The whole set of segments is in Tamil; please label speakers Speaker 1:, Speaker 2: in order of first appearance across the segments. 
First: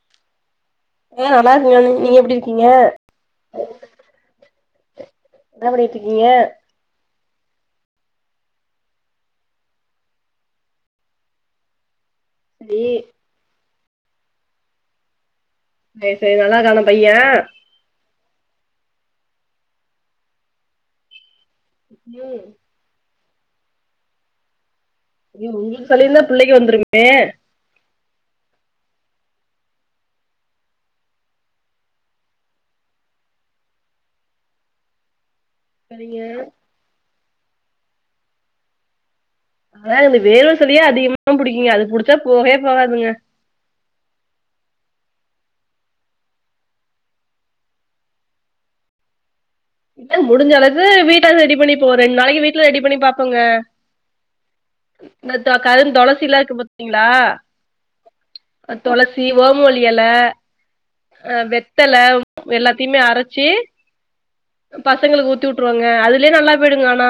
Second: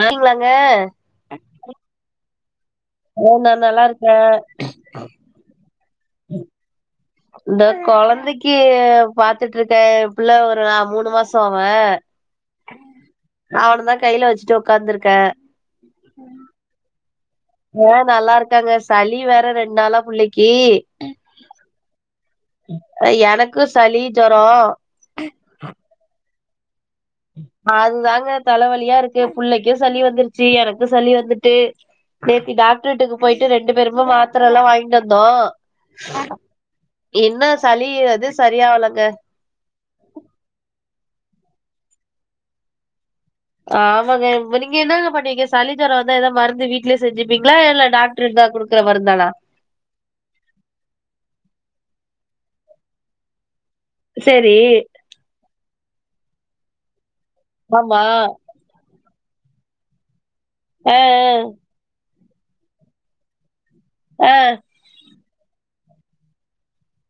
Speaker 1: நாங்ளாங்க
Speaker 2: ஆ நல்லா இருக்கீங்க நீங்க எப்டி இருக்கீங்க
Speaker 1: உ நா நல்லா இருக்கே
Speaker 2: என்ன பண்ணிட்டுருக்கீங்க
Speaker 1: இந்த கொழந்தைக்கு பாத்துட்டுருக்கே ஏப்புள்ள ஒரு நா மூணு மாசோ அவ
Speaker 2: சரி
Speaker 1: அவனதா கைல வச்சிட்டு ஒக்காந்துருக்கே
Speaker 2: சேரி சேரி நல்லா இருக்கானா பையே
Speaker 1: ஆ நல்லா இருக்காங்க சளி வேற ரெண்டு நாளா புள்ளைக்கி
Speaker 2: ஏ
Speaker 1: எனக்கு சளி ஜோரோ
Speaker 2: ம் உங்களுக்கு சளி இருந்தா புள்ளைக்கி வந்துருமே
Speaker 1: அதுதாங்க தலவலியா இருக்கு புள்ளைக்கு சளி வந்துருச்சி எனக்கு சளி வந்துட்டு நேத்தி டாக்டர் வீட்டுக்கு போயிட்டு ரெண்டு பேருமே மாத்தர எல்லா வாங்கிட்டு வந்தோ
Speaker 2: சரிங்க
Speaker 1: இன்ன சளி அது சரியாவலங்க
Speaker 2: ஆனா இந்த வேர்வ சளியே அதிகமா புடிக்குங்க அது புடிச்சா போவே போவாதுங்க
Speaker 1: ஆமாங்க இப்ப நீங்க என்னங்க பண்ணுவீங்க சளிஜோரோ வந்தா ஏதா மருந்து வீட்லயே செஞ்சிப்பீங்களா இல்ல டாக் டர்ருந்தா குடுக்குற மருந்து தானா
Speaker 2: ஏ முடிஞ்ச அளவுக்கு வீட்டா ரெடி பண்ணிப்போ ரெண் நாளைக்கி வீட்ல ரெடி பண்ணி பாப்பேங்க
Speaker 1: செரி
Speaker 2: இந்த கருந்தொளசில்லா இருக்கு பாத்தீங்களா
Speaker 1: ஆமா
Speaker 2: தொளசி ஓமவல்லி எல ஆ வெத் தல எல்லாத்தயுமே அரச்சி
Speaker 1: ஆ
Speaker 2: பசங்களுக்கு ஊத்தி விட்டுருவேங்க அதுலயே நல்லா போயிடுங்க ஆனா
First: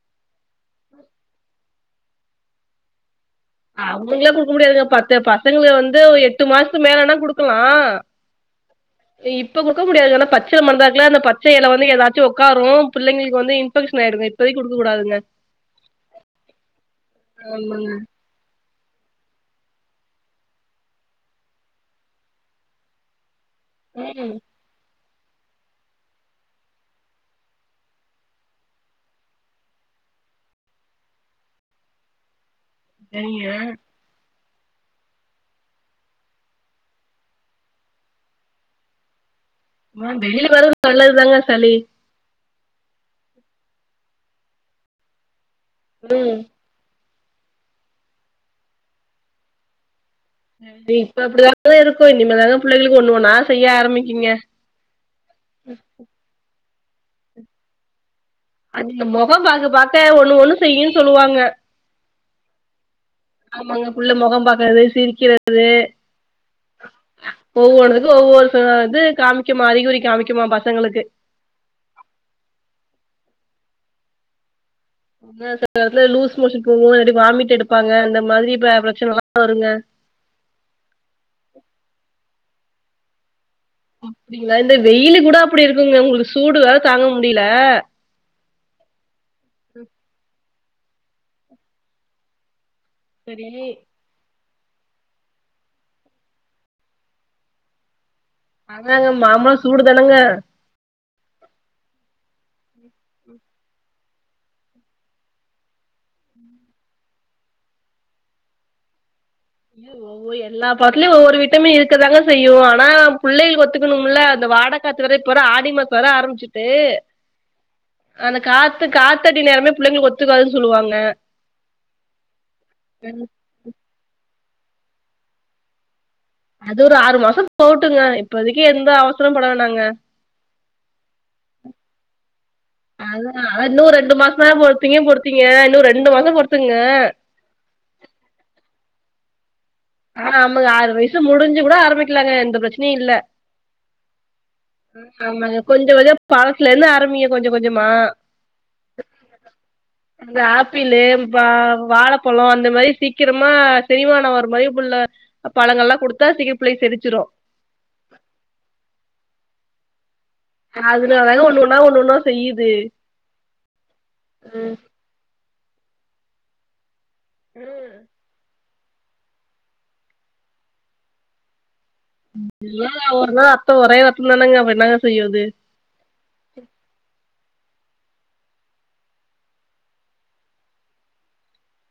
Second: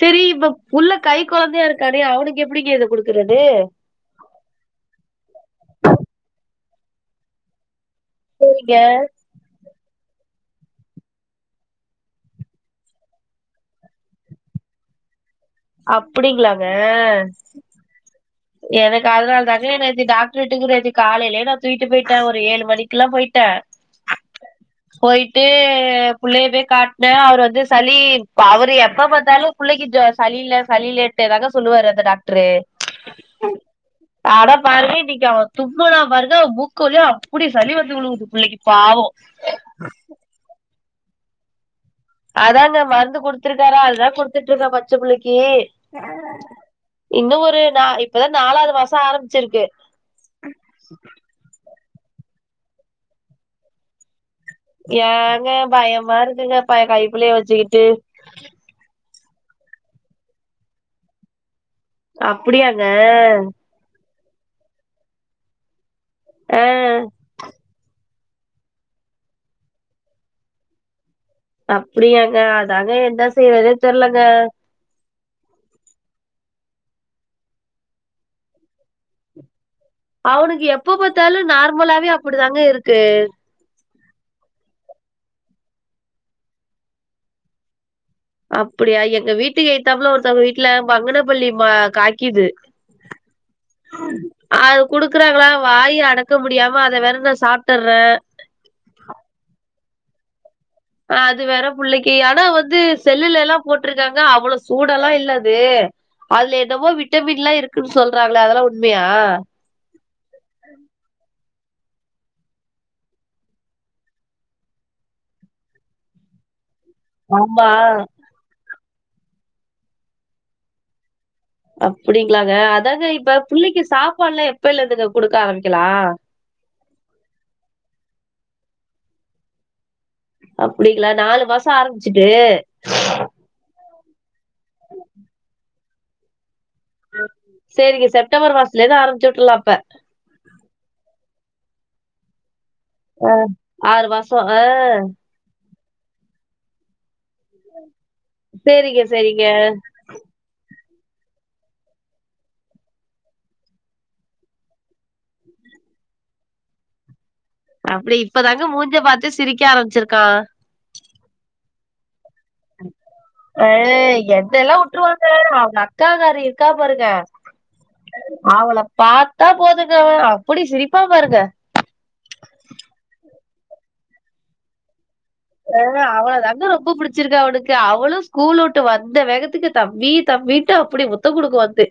Speaker 1: செரி இப்ப புள்ள கை கொழந்தையா இருக்கானே அவனுக்கு எப்டிங்க இத குடுக்குறது
Speaker 2: அவுங்களுக்குல்லா குடுக்க முடியாதுங்க பத்து பசங்க வந்து எட்டு மாசத்துக்கு மேலன்னா குடுக்கலா
Speaker 1: சேரிங்க
Speaker 2: இப்ப குடுக்க முடியாது ஏன்னா பச்எல மருந்தா இருக்குல அந்த பச்ச எல வந்து ஏதாச்சு ஒக்காரு பிள்ளைங்களுக்கு வந்து இன்பெக்ஷன் ஆயிடுங்க இப் போய் குடுக்க கூடாதுங்க
Speaker 1: அப்டிங்களாங்க
Speaker 2: ம்
Speaker 1: எனக்கு அதுனாலதாங்க நேத்தி டாக்டர் வீட்டுக்கு நேத்து காலேலயே நா தூக்கிட்டு போயிட்டே ஒரு ஏழு மணிக்குல்லா போயிட்டே
Speaker 2: ம்
Speaker 1: போயிட்டு பிள்ளைய போய் காட்னே அவரு வந்து சளி அவரு எப்ப பாத்தாலு புள்ளைக்கி ஜோ சளி இல்ல சளி இல்லன்டே தாங்க சொல்லுவாரு அந்த டாக்டரு
Speaker 2: சரிங்க
Speaker 1: அட பாருங்க இன்னக்கி அவே தும்முனா பாருங்க மூக்கு வழியா அப்டி சளி வந்து விழுகுது பிள்ளைக்கி பாவோ
Speaker 2: ஆ வெளில வர்றது நல்லது தாங்க சளி
Speaker 1: அதாங்க மருந்து குடுத்துருக்காரா அதுதா குடுத்துட்டுருக்கே பச்ச புள்ளைக்கி
Speaker 2: ம்
Speaker 1: இன்னு ஒரு நா இப்பதா நாலாது மாசோ ஆரம்பிச்சிருக்கு
Speaker 2: செரி இப்ப அப்டிதாங்க இருக்கு இனிமேதாங்க புள்ளைங்களுக்கு ஒண்ணு ஒண்ணா செய்ய ஆரம்பிக்குங்க
Speaker 1: ஏங்க பயமா இருக்குங்க ப கைப்புள்ளைய வச்சிக்கிட்டு
Speaker 2: அதுங்க மொகோ பாக்க பாக்க ஒண்ணு ஒண்ணு செய்யுன்னு சொல்லுவாங்க
Speaker 1: அப்டியாங்க
Speaker 2: ஆமாங்க புள்ள மொகோ பாக்குறது சிரிக்கிறது
Speaker 1: ஆ
Speaker 2: ஒவ்வொரு இதுக்கு ஒவ்வொரு ச இது காமிக்குமா அறிகுறி காமிக்குமா பசங்களுக்கு
Speaker 1: அப்டியாங்க அதாங்க என்ன செய்றதுன்னே தெரிலங்க
Speaker 2: அதா செல இடத்துல லூஸ் மோஷன் போகு இல்லாட்டி வாமிட் எடுப்பாங்க அந்த மாதிரி பிர பிரச்சனல்லா வருங்க
Speaker 1: அவ்னுக்கு எப்ப பாத்தாலும் நார்மலாவே அப்டி தாங்க இருக்கு
Speaker 2: அப்டிங்களா இந்த வெயில் கூட அப்படி இருக்குங்க உங்ளுக்கு சூடு வேறு தாங்க முடியல
Speaker 1: அப்படியா எங்க வீட்டுக்கு ஏத்தாப்ல ஒருத்தவங்க வீட்டுல மங்கன பள்ளி மா காக்கிது
Speaker 2: சரி
Speaker 1: அது குடுக்குறாங்களா வாயி அடக்க முடியாம அத வேற நா சாப்ட்டுறேன்
Speaker 2: அதாங்க மாமா சூடு தானுங்க
Speaker 1: அ அது வேற புள்ளைக்கு ஆனா வந்து செல்லுல எல்லாம் போட்டிருக்காங்க அவ்ளோ சூடெல்லாம் இல்ல அது அதுல என்னவோ விட்டமின்ல்லா இருக்குன்னு சொல்றாங்களே அதெல்லாம் உண்மையா
Speaker 2: [unintelligible] எல்லா பார்ட்லையும் ஒவ்வொரு விட்டமின் இருக்கதாங்க செய்யும் ஆனா புள்ளைக்கு ஒத்துக்கணும்ல அந்த வாட காத்து வேற இப்ப வர ஆடி மாசம் வர ஆரம்பிச்சிட்டு
Speaker 1: ஆமா
Speaker 2: அந்த காத்து காத்த அடி நேரமே புள்ளைங்களுக்கு ஒத்துக்காதுன்னு சொல்லுவாங்க
Speaker 1: அப்படிங்களாங்க அதாக இப்ப பிள்ளைக்கு சாப்பாடு எல்லா எப்பேலந்துங்க குடுக்க ஆரம்பிக்கலா
Speaker 2: அது ஒரு ஆறு மாசம் போட்டுங்க இப்பதக்கி எந்த அவசரம் பட வேனாங்க
Speaker 1: அப்படிங்களா நாலு மாசம் ஆரம்பிச்சுட்டு
Speaker 2: அத இன்னுரு ரெண்டு மாசம் தா பொறுத்தீங்க பொறுத்தீங்க இன்னு ரெண்டு மாசம் பொறுத்துங்க
Speaker 1: செரிங்க செப்டம்பர் மாசத்துல இந்து ஆரம்பிச்சுவிட்ருலா அப்ப
Speaker 2: ஆ ஆமாங்க ஆறு வயசு முடிஞ்சு கூட ஆரம்பிக்கலாங்க எந்த பரச்ச னியுஇல்ல
Speaker 1: அ ஆறு மாசோ ஆ
Speaker 2: ஆமாங்க கொஞ்சம் கொஞ்சம் பாழத்துல இருந்து ஆரமிங்க கொஞ்சம் கொஞ்சமா
Speaker 1: செரிங்க செரிங்க
Speaker 2: இந்த ஆப்பிளு, வா வாழப்பலோ அந்த மாரி சீக்கிரமா செரிமான மாற மாரி புள்ள பழங்கல்லா கொடுத்தா சிறுப்புள்ளைக்கு செரிச்சிரு
Speaker 1: அப்டி இப்பதாங்க மூஞ்ச பாத்து சிரிக்க ஆரம்பிச்சிருக்கான்
Speaker 2: அதுனாலங்க ஒண்ணு ஒன்னா ஒண்ணு ஒண்ணா செய்யுது
Speaker 1: அ
Speaker 2: ம்.
Speaker 1: என்னெல்லா வுட்ருவாங்க அவங்க அக்காகாரி இருக்கா பாருங்க
Speaker 2: ம்
Speaker 1: அவள பாத்தா போதுங்க அப்டி சிரிப்பான் பாருங்க
Speaker 2: ஒரே ரத்தோ ஒரே ரத்தோ தானங்க அப்ப என்னங்க செய்யறது
Speaker 1: அன் அவள தாங்க ரொம்ப புடிச்சிருக்க அவனுக்கு அவளும் ஸ்கூல்ல வுட்டு வந்த வேகத்துக்கு தம்பி தம்பி ன்ட்டு அப்படி முத்த குடுக்குன் வந்து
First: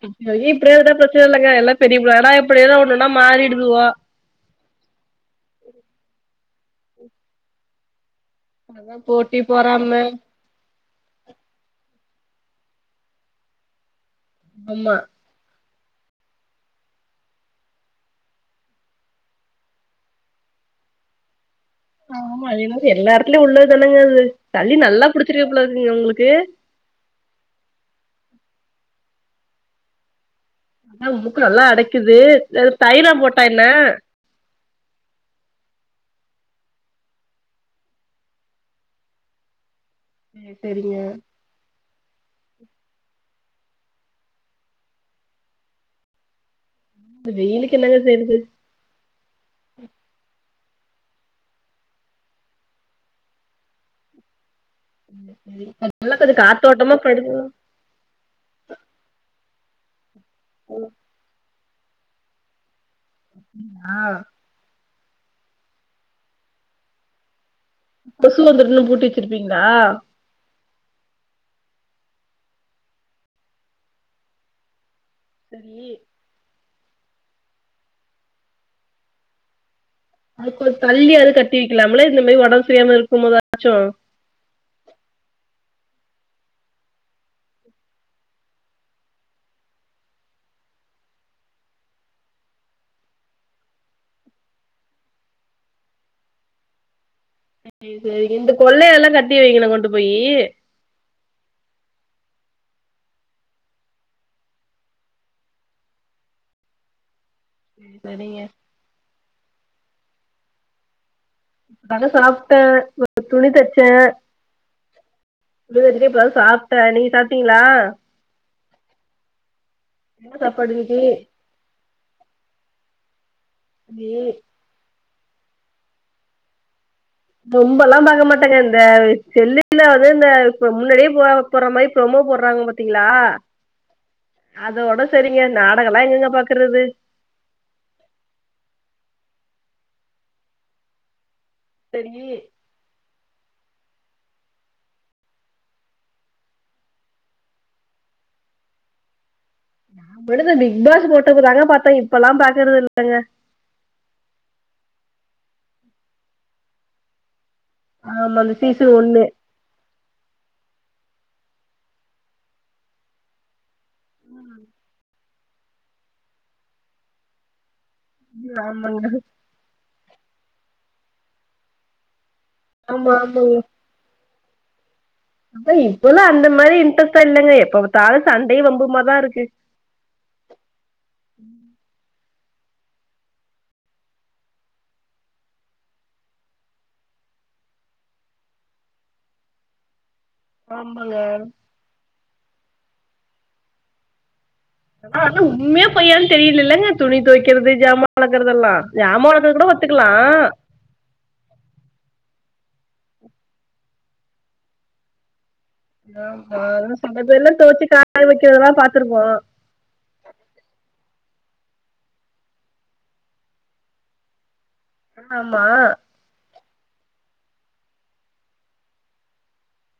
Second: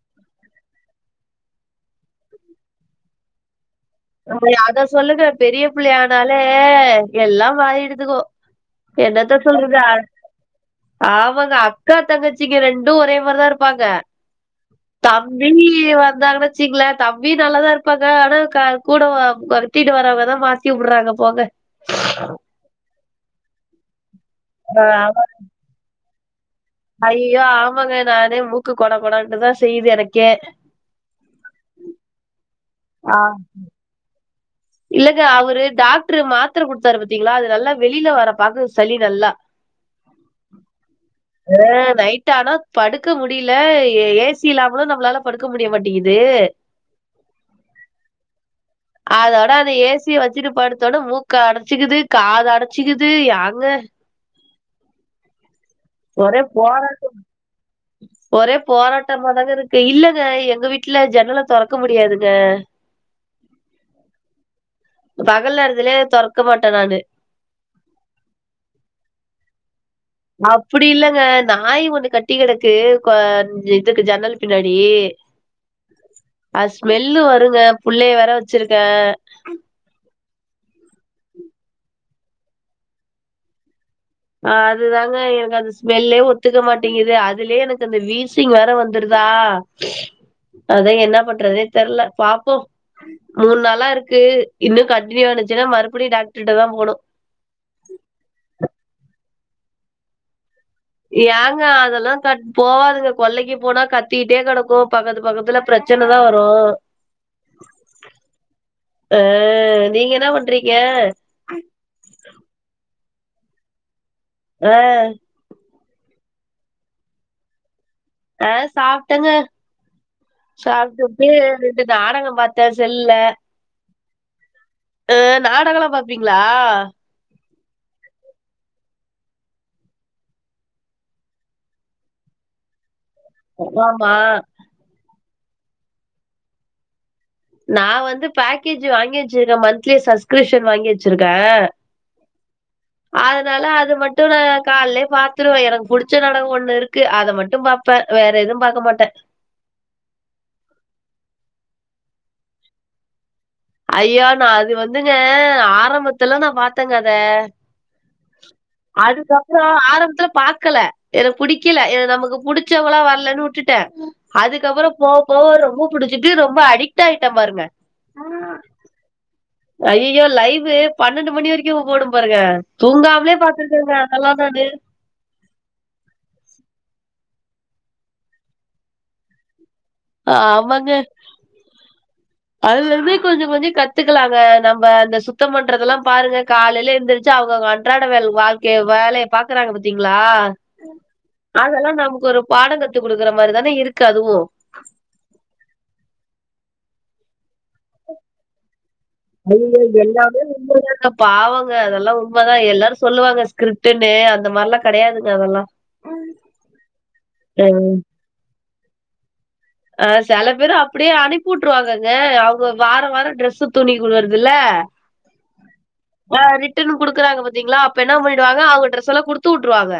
Speaker 2: [unintelligible] இப்படியே விட்டா ப்ரச்சன இல்லங்க எல்லாம் சரியா போயிருன் ஆனா எப்படி ஏதோ ஒண்ணும்னா மாறிடுதுவோ
Speaker 1: அ அத சொல்லுங்க பெரிய புள்ளை ஆனாலே எல்லாம் மாறிடுத்துகோ
Speaker 2: அதா
Speaker 1: என்ன
Speaker 2: போட்டி
Speaker 1: த சொல்றாது
Speaker 2: பொறாம
Speaker 1: அ ஆமாங்க அக்கா தங்கச்சிங்க ரெண்டும் ஒரே மாரி தா இருப்பாங்க
Speaker 2: ஆமா
Speaker 1: தம்பி வந்தாங்கன்ன வச்சுங்களேன் தம்பி நல்லாதா இருப்பாங்க ஆனா கா கூட [unintelligible] தீட்டு வரவங்கதா மாத்தி புடுறாங்க போங்க
Speaker 2: ஆமா அது என்னமோ எல்லாடத்துலயு உள்ள தானேங்க அது சளி
Speaker 1: ஆ,
Speaker 2: நல்லா புடிச்சிருக்குப்போலருக்குங்க உங்களுக்கு
Speaker 1: ஐய்யயோ ஆமாங்க நானே மூக்கு கொட கொடண்ட்டுதா செய்யுது எனக்கே
Speaker 2: மூக்கு நல்லா அடைக்குது
Speaker 1: ஆ,
Speaker 2: தயிலோன் போட்டா என்ன
Speaker 1: இல்லங்க அவரு டாக்டரு மாத்திர கொடுத்தாரு பத்தீங்களா அது நல்லா வெளியில வர பாக்குது சளி நல்லா
Speaker 2: செரி செரிங்க
Speaker 1: அ நைட்டானா படுக்க முடியல ஏ சி இல்லாமலு நம்மளால படுக்க முடிய மாட்டேன்கிது
Speaker 2: வெய்லுக்கு என்னங்க செய்றது
Speaker 1: அதா ஆனா அத ஏசிய வச்சுட்டு படுத்தாலுட மூக்க அடச்சிக்குது காது அடச்சிக்குது ஏங்க
Speaker 2: ம் கொஞ்சல்ல கொஞ்சோ
Speaker 1: ஒரே போரா
Speaker 2: காத்தோட்டமா படுத்து
Speaker 1: ஒரே போராட்டமாதாங்கருக்கு இல்லங்க எங்க வீட்ல ஜன்னல திறக்க முடியாதுங்க
Speaker 2: ஆ
Speaker 1: பகல் நேரதுலே தெறக்க மாட்டே நானு
Speaker 2: கொசு வந்துருன்னு பூட்டி வச்சிருப்பீங்களா
Speaker 1: அப்டி இல்லங்க நாய் ஒண்ணு கட்டி கிடக்கு க இதுக்கு ஜன்னல் பின்னாடி
Speaker 2: சரி
Speaker 1: அது ஸ்மெல்லு வருங்க பிள்ளைய வேற வச்சிருக்கே
Speaker 2: அது தள்ளியாது கட்டி வைக்கலாமல இந்த மாரி உடம்பு சரியில்லாமருக்கும் போதாச்சு
Speaker 1: ஆ அதுதாங்க எனக்கு அந்த ஸ்மெல்லே ஒத்துக்க மாட்டேங்குது அதுலே எனக்கு அந்த வீசிங் வேற வந்துருதா அதா என்ன பண்றதுனே தெரில பாப்போ மூணு நாளாருக்கு இன்னு கண்டடினியூ ஆச்சுன்னா மறுபடியு டாக்டர்கிட்ட தா போணு
Speaker 2: சரிங்க இந்த கொள்ளைல எல்லா கட்டி வைங்களே கொண்டு போயி
Speaker 1: ஏங்க அதெல்லா கட் போவாதுங்க கொள்ளைக்கு போனா கத்திட்டே கிடக்கு பக்கத்து பக்கத்துல பிரச்ச சினதா வரு
Speaker 2: சரிங்க
Speaker 1: அ நீங்க என்ன பண்றீங்க
Speaker 2: இப்ப தாங்க சாப்ட்டே துணி தொவச்சே
Speaker 1: அ
Speaker 2: [unintelligible] சாப்ட்டே நீங்க சாப்டீங்களா
Speaker 1: அ சாப்ட்டேங்க
Speaker 2: என்ன சாப்பாடு இன்னைக்கி
Speaker 1: சாப்ட்டுட்டு நாடகோ பாத்தே செல்லுல
Speaker 2: [unintelligible]
Speaker 1: அ நாடகோலா பாப்பீங்களா
Speaker 2: ரொம்பெல்லா பாக்க மாட்டேங்க இந்த செல்லுல வந்து இந்த இப்ப முன்னாடியே போ போற மாரி ப்ரோமோ போடுறாங்க பாத்தீங்களா
Speaker 1: ஆமா
Speaker 2: அதோட சரிங்க நாடகோல்லா எங்கெங்க பாக்குறது
Speaker 1: நா வந்து பேக்கேஜ் வாங்கி வச்சிருக்கே மந்த்லி சப்ஸ்கிரிப்ஷன் வாங்கி வச்சிருக்கே
Speaker 2: செரி
Speaker 1: அதனால அது மட்டு நா காலைலே பாத்தருவே எனக்கு பிடிச்ச நாடகோ ஒண்ணு இருக்கு அத மட்டு பா இப்ப வேற எதுவு பாக்க மாட்டே
Speaker 2: முடுது பிக் பாஸ் போட்டக்கு தாங்க பாத்தே இப்பெல்லா பாக்கறது இல்லங்க
Speaker 1: ஐயோ நா அது வந்துங்க ஆரம்பத்துல நா பாத்தேங்க அத
Speaker 2: ஆமா அந்த சீசன் ஒண்ணு
Speaker 1: நா ஆரம்பத்துல பாக்கல எனக்கு புடிக்கல இது நமக்கு புடிச்சவங்களா வரலன்னு வுட்டுட்டே அதுக்கப்புற போக போக ரொம்ப புடிச்சிட்டு ரொம்ப அடிக்ட் ஆயிட்டே பாருங்க
Speaker 2: ஆமாங்க
Speaker 1: ஐயயோ லைவு பன்னெண்டு மணி வரைக்கு ஓடும் பாருங்க
Speaker 2: ஆமா
Speaker 1: தூங்காமலே
Speaker 2: ஆமாங்க
Speaker 1: பாத்துருக்கேங்க எல்லாம் நானு
Speaker 2: அப்ப இப்பலா அந்த மாரி இன்ட்ரெஸ்ட்டா இல்லங்க எப்ப பாத்தாலு சண்டேயு வம்புமாதாருக்கு
Speaker 1: ஆமாங்க அதுலருந்து கொஞ்ச கொஞ்சோ கத்துக்கலாங்க நம்ப அந்த சுத்த பண்றதுலா பாருங்க காலேல எந்திரி சு அவங்கவுங்க அன்றாட வேல் வாழ்க்கைய வேலய பாக்குறாங்க பாத்தீங்களா
Speaker 2: ஆமாங்க
Speaker 1: அதெல்லா நமக்கு ஒரு பாட கத்து குடுக்குற மாரிதான இருக்கு அதுவு
Speaker 2: ஆ ஆனா உண்மையா பொய்யானனு தெரியலல்லங்க துணி தொவைக்கிறது ஜாமா வெளக்கறதெல்லா ஜாமா வெளக்குறது கூட
Speaker 1: ஐயய்யோ
Speaker 2: ஒத்துக்கலா
Speaker 1: எல்லாமேங்க பாவங்க அதெல்லா உண்மை தா எல்லாரு சொல்லுவாங்க ஸ்கிரிப்டன்னு அந்த மாரிலா கிடையாதுங்க அதெல்லா
Speaker 2: ஆ செல பேர்லா தொவச்சு காய வைக்கதெல்லா பாத்துருப்போ
Speaker 1: அ செல பேரு அப்டியே அனுப்பி விட்டுருவாங்கங்க அவங்க வார வார ட்ரெஸ் துணி குடுறது இல்ல
Speaker 2: ஆமா
Speaker 1: அ ரிட்டன் குடுக்குறாங்க பாத்தீங்களா அப்ப என்ன பண்ணிடுவாங்க அவுங்க ட்ரெஸ் எல்லா குடுத்து விட்டுருவாங்க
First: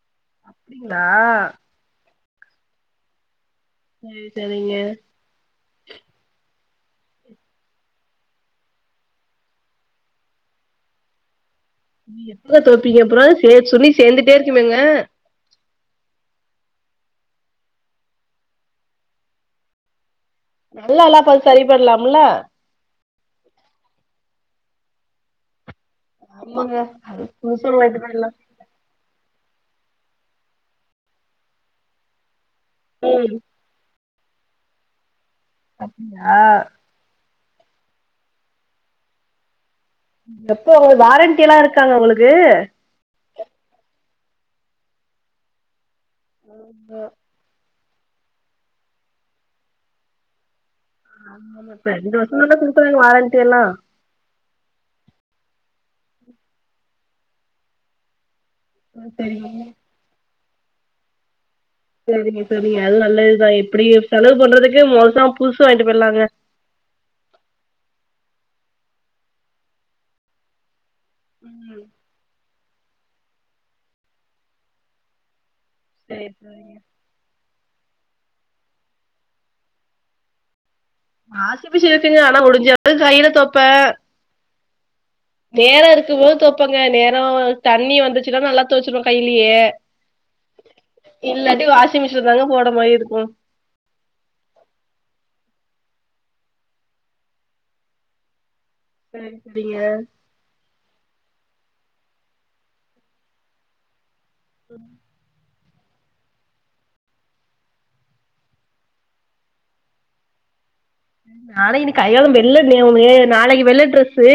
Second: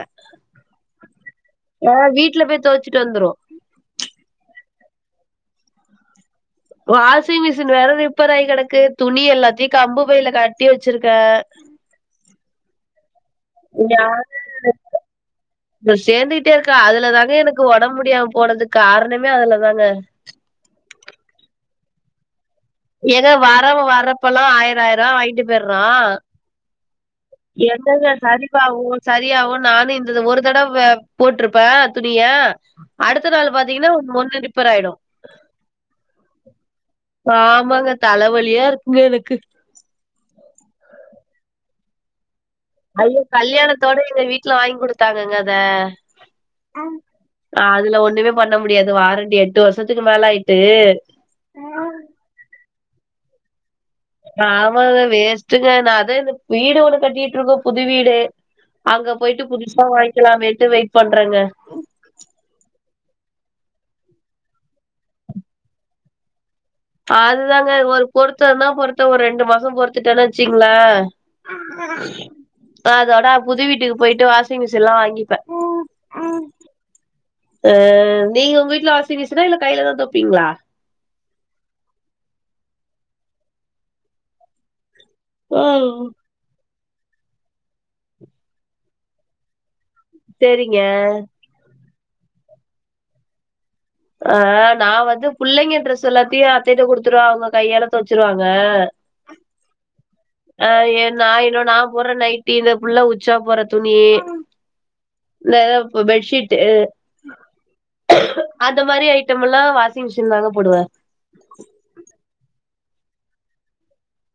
Speaker 2: டிங்களா
Speaker 1: அ வீட்டுல பேய் துவச்சிட்டு வந்துரு
Speaker 2: சரி சரிங்க
Speaker 1: வாஷிங் மிஷின் வேற ரிப்பர் ஆகி கிடக்கு துணி எல்லாத்தையு கம்பு பையில கட்டி வச்சிருக்கே
Speaker 2: எப்ப தொவப்பீங்க அப்புற சேர் துணி சேந்துட்டே இருக்குமேங்க
Speaker 1: சேந்துகிட்டே இருக்கா அதுலதாங்க எனக்கு உடம்பு முடியாம போனதுக்கு காரணமே அதுலதாங்க
Speaker 2: நல்லா எல்லா பா சரி பண்லாம்ல
Speaker 1: ஏதோ வரவு வரப்பெல்லா ஆயிராயிரா வாங்கிட்டு பேய்யிறோ
Speaker 2: ஆமங்க
Speaker 1: எந்தத சரி காவு சரியாவு நானு இந்த ஒரு தடவ போட்டிருப்பே துணிய அடுத்த
Speaker 2: ம்
Speaker 1: நாளு பாத்தீங்கன்னா ஒண்ணு ரிப்பர் ஆயிடு
Speaker 2: அப்டியா
Speaker 1: ஆமங்க தலவலியா இருக்குங்க எனக்கு
Speaker 2: எப்போ உங்க வாரண்டில்லா இருக்காங்க உங்களுக்கு
Speaker 1: ஐய கல்யாணத்தோட எங்க வீட்டுல வாங்கி கொடுத்தாங்கங்க அத அதுல ஒண்ணுமே பண்ண முடியாது வாரண்டி எட்டு வருஷத்துக்கு மேல ஆயிட்டு
Speaker 2: ஆம இப்ப ரெண்டு வர்ஷல்ல குடுத்தாங்க வாரண்டி எல்லா
Speaker 1: ஆமாங்க வேஸ்ட்டுங்க நா அதா இந்த வீடு ஒண்ணு கட்டிட்டு இருக்கோ புது வீடு அங்க
Speaker 2: ம் சரிங்க
Speaker 1: போயிட்டு புதுசா வாங்கிக்கலாமேண்ட்டு வெயிட் பண்றேங்க
Speaker 2: சரிங்க சரிங்க அது நல்லதுதா இப்டி செலவு பண்றதுக்கு மோசமா புதுசு வாங்கிட்டு போய்ர்லாங்க
Speaker 1: அதுதாங்க ஒரு பொறுத்தன்னா பொறுத்த ஒரு ரெண்டு மாச பொறுத்துட்டோனு வச்சுக்கங்களே
Speaker 2: ம்
Speaker 1: அதோட புது வீட்டுக்கு போயிட்டு வாஷிங் மிஷின் லா வாங்கிப்பே
Speaker 2: சேர் சரிங்க
Speaker 1: அ நீங்க உங்க வீட்ல வாசிங் மிஷனா இல்ல கையில தான தொப்பீங்களா
Speaker 2: வாஷிங்மிஷின் இருக்குங்க ஆனா முடிஞ்சளவு கைல தொப்பே நேர
Speaker 1: ம்.
Speaker 2: இருக்கும்போது துவைப்பங்க நேர தண்ணி வந்துச்சுன்னா நல்லா துவைச்சுருவே கைலயே
Speaker 1: சேரிங்க
Speaker 2: இல்லாட்டி வாஷிங் மிஷின்ல தாங்க போடர் மாரி இருக்கு
Speaker 1: அ நா வந்து பிள்ளைங்க ட்ரெஸ் எல்லாத்தையு அத்தைட்ட கொடுத்துருவ அவங்க கையால தொவச்சிருவாங்க
Speaker 2: சேரி சரிங்க
Speaker 1: அ ஏ நா இன்னு நா போட்ற நைட்டி இந்த புள்ள உச்சா போற துணி
Speaker 2: ம்
Speaker 1: இல்ல ஏதா போ பெட்ஷீட் அந்த மாரி ஐட்டம் எல்லாம் வாஷிங் மிஷின் தாங்க போடுவே
Speaker 2: நாளைக்குன்ன கையாளம் வெளிலனே உன்னு நாளைக்கு வெளில ட்ரெஸ்ஸு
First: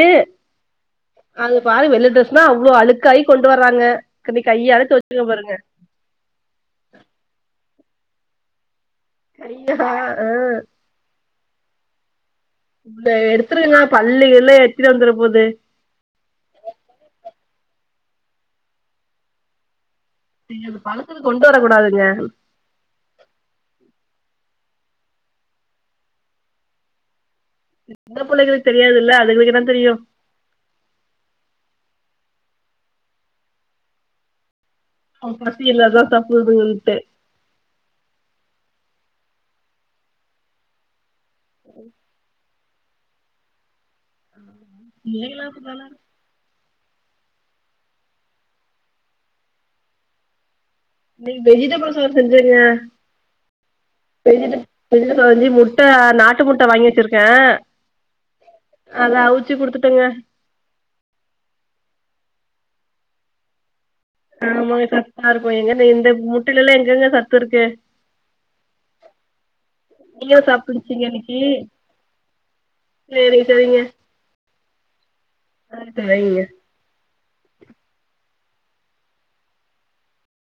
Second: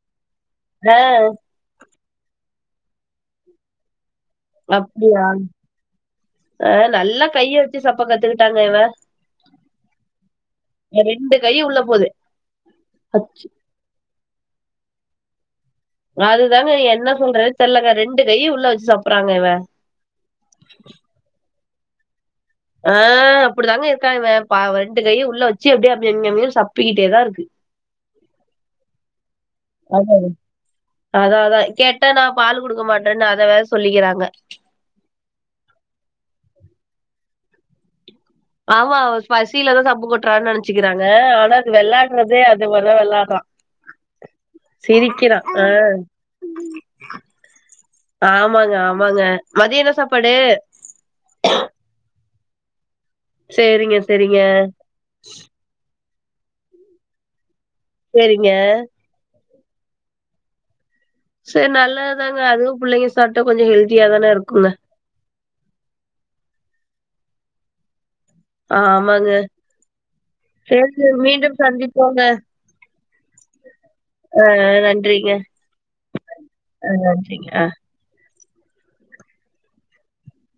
Speaker 1: தா
Speaker 2: அது பாரு வெள்ள ட்ரெஸ்னா அவ்வளோ அழுக்காயி கொண்டு வர்றாங்க இன்னைக்கு கையால தொவச்சுருவ
Speaker 1: அப்டியா
Speaker 2: பாருங்க
Speaker 1: ஆ நல்லா கைய வச்சு சாப்ப கத்துக்கிட்டாங்க இல
Speaker 2: அய்யஹா அ
Speaker 1: ஏ ரெண்டு கையு உள்ள போது அச்
Speaker 2: எடுத்துருக்ங்களா பள்ளிகள் எல்லா எத்துட்டு வந்துரு போகுது
Speaker 1: அதுதாங்க என்ன சொல்றதே தெரிலங்க ரெண்டு கை உள்ள வச்சு சாப்படுறாங்க இவ
Speaker 2: சரி அது பழத்து கொண்டு வரக் கூடாதுங்க
Speaker 1: ஆ அப்டித்தாங்க இருக்கா இவ பா வெண்டு கை உள்ள வச்சு அப்படியே கியம் யம் அப்படினு சப்பிக்கிட்டேதா இருக்கு
Speaker 2: சின்ன புல்லைகலுகு தெரியாதுல அதுகளுக் என்ன தெரியு
Speaker 1: அதான் அதான் கேட்ட நான் பால் கொடுக்க மாட்டேன்னு அத வேற சொல்லிக்கிறாங்க
Speaker 2: அவ பசிலதா சாப்புதுங்கன்ட்டு
Speaker 1: ஆமா அவா பசியிலதான் சப்பு கொட்டுறான்னு நனைச்சக்கிறாங்க ஆனா அது விளாடுறதே இந்தமாரிலா விளாடுறா
Speaker 2: பிள்ளைகளா
Speaker 1: சிரிக்கிறான் ஆ
Speaker 2: அப்டிதான
Speaker 1: ஆமாங்க ஆமாங்க மதிய என்ன சாப்பாடு
Speaker 2: இன்னைக்கு வெஜிடபிள் சதோ செஞ்சங்க
Speaker 1: சேரிங்க சேரிங்க
Speaker 2: வெஜிட [unintelligible] முட்ட நாட்டு முட்ட வாங்கி வச்சிருக்க
Speaker 1: செரிங்க
Speaker 2: அத அவுச்சி குடுத்துட்டங்க
Speaker 1: செரி நல்லதாங்க அதுவு புள்ளைங்க சாப்ட்டா கொஞ்சோ ஹெல்
Speaker 2: ஆமா சத்தா இருக்கூ எங்கன்ன இந்த முட்டையில எல்லா எங்கெங்க சத்து இருக்கு
Speaker 1: ஆமாங்க
Speaker 2: நீங்களு சாப்ட்டு
Speaker 1: செர்
Speaker 2: முடிச்சீங்க
Speaker 1: செரி மீண்டு சந்திப்போங்க
Speaker 2: சரிரி சரிங்க அ சரிங்க
Speaker 1: ஆ சரிங்க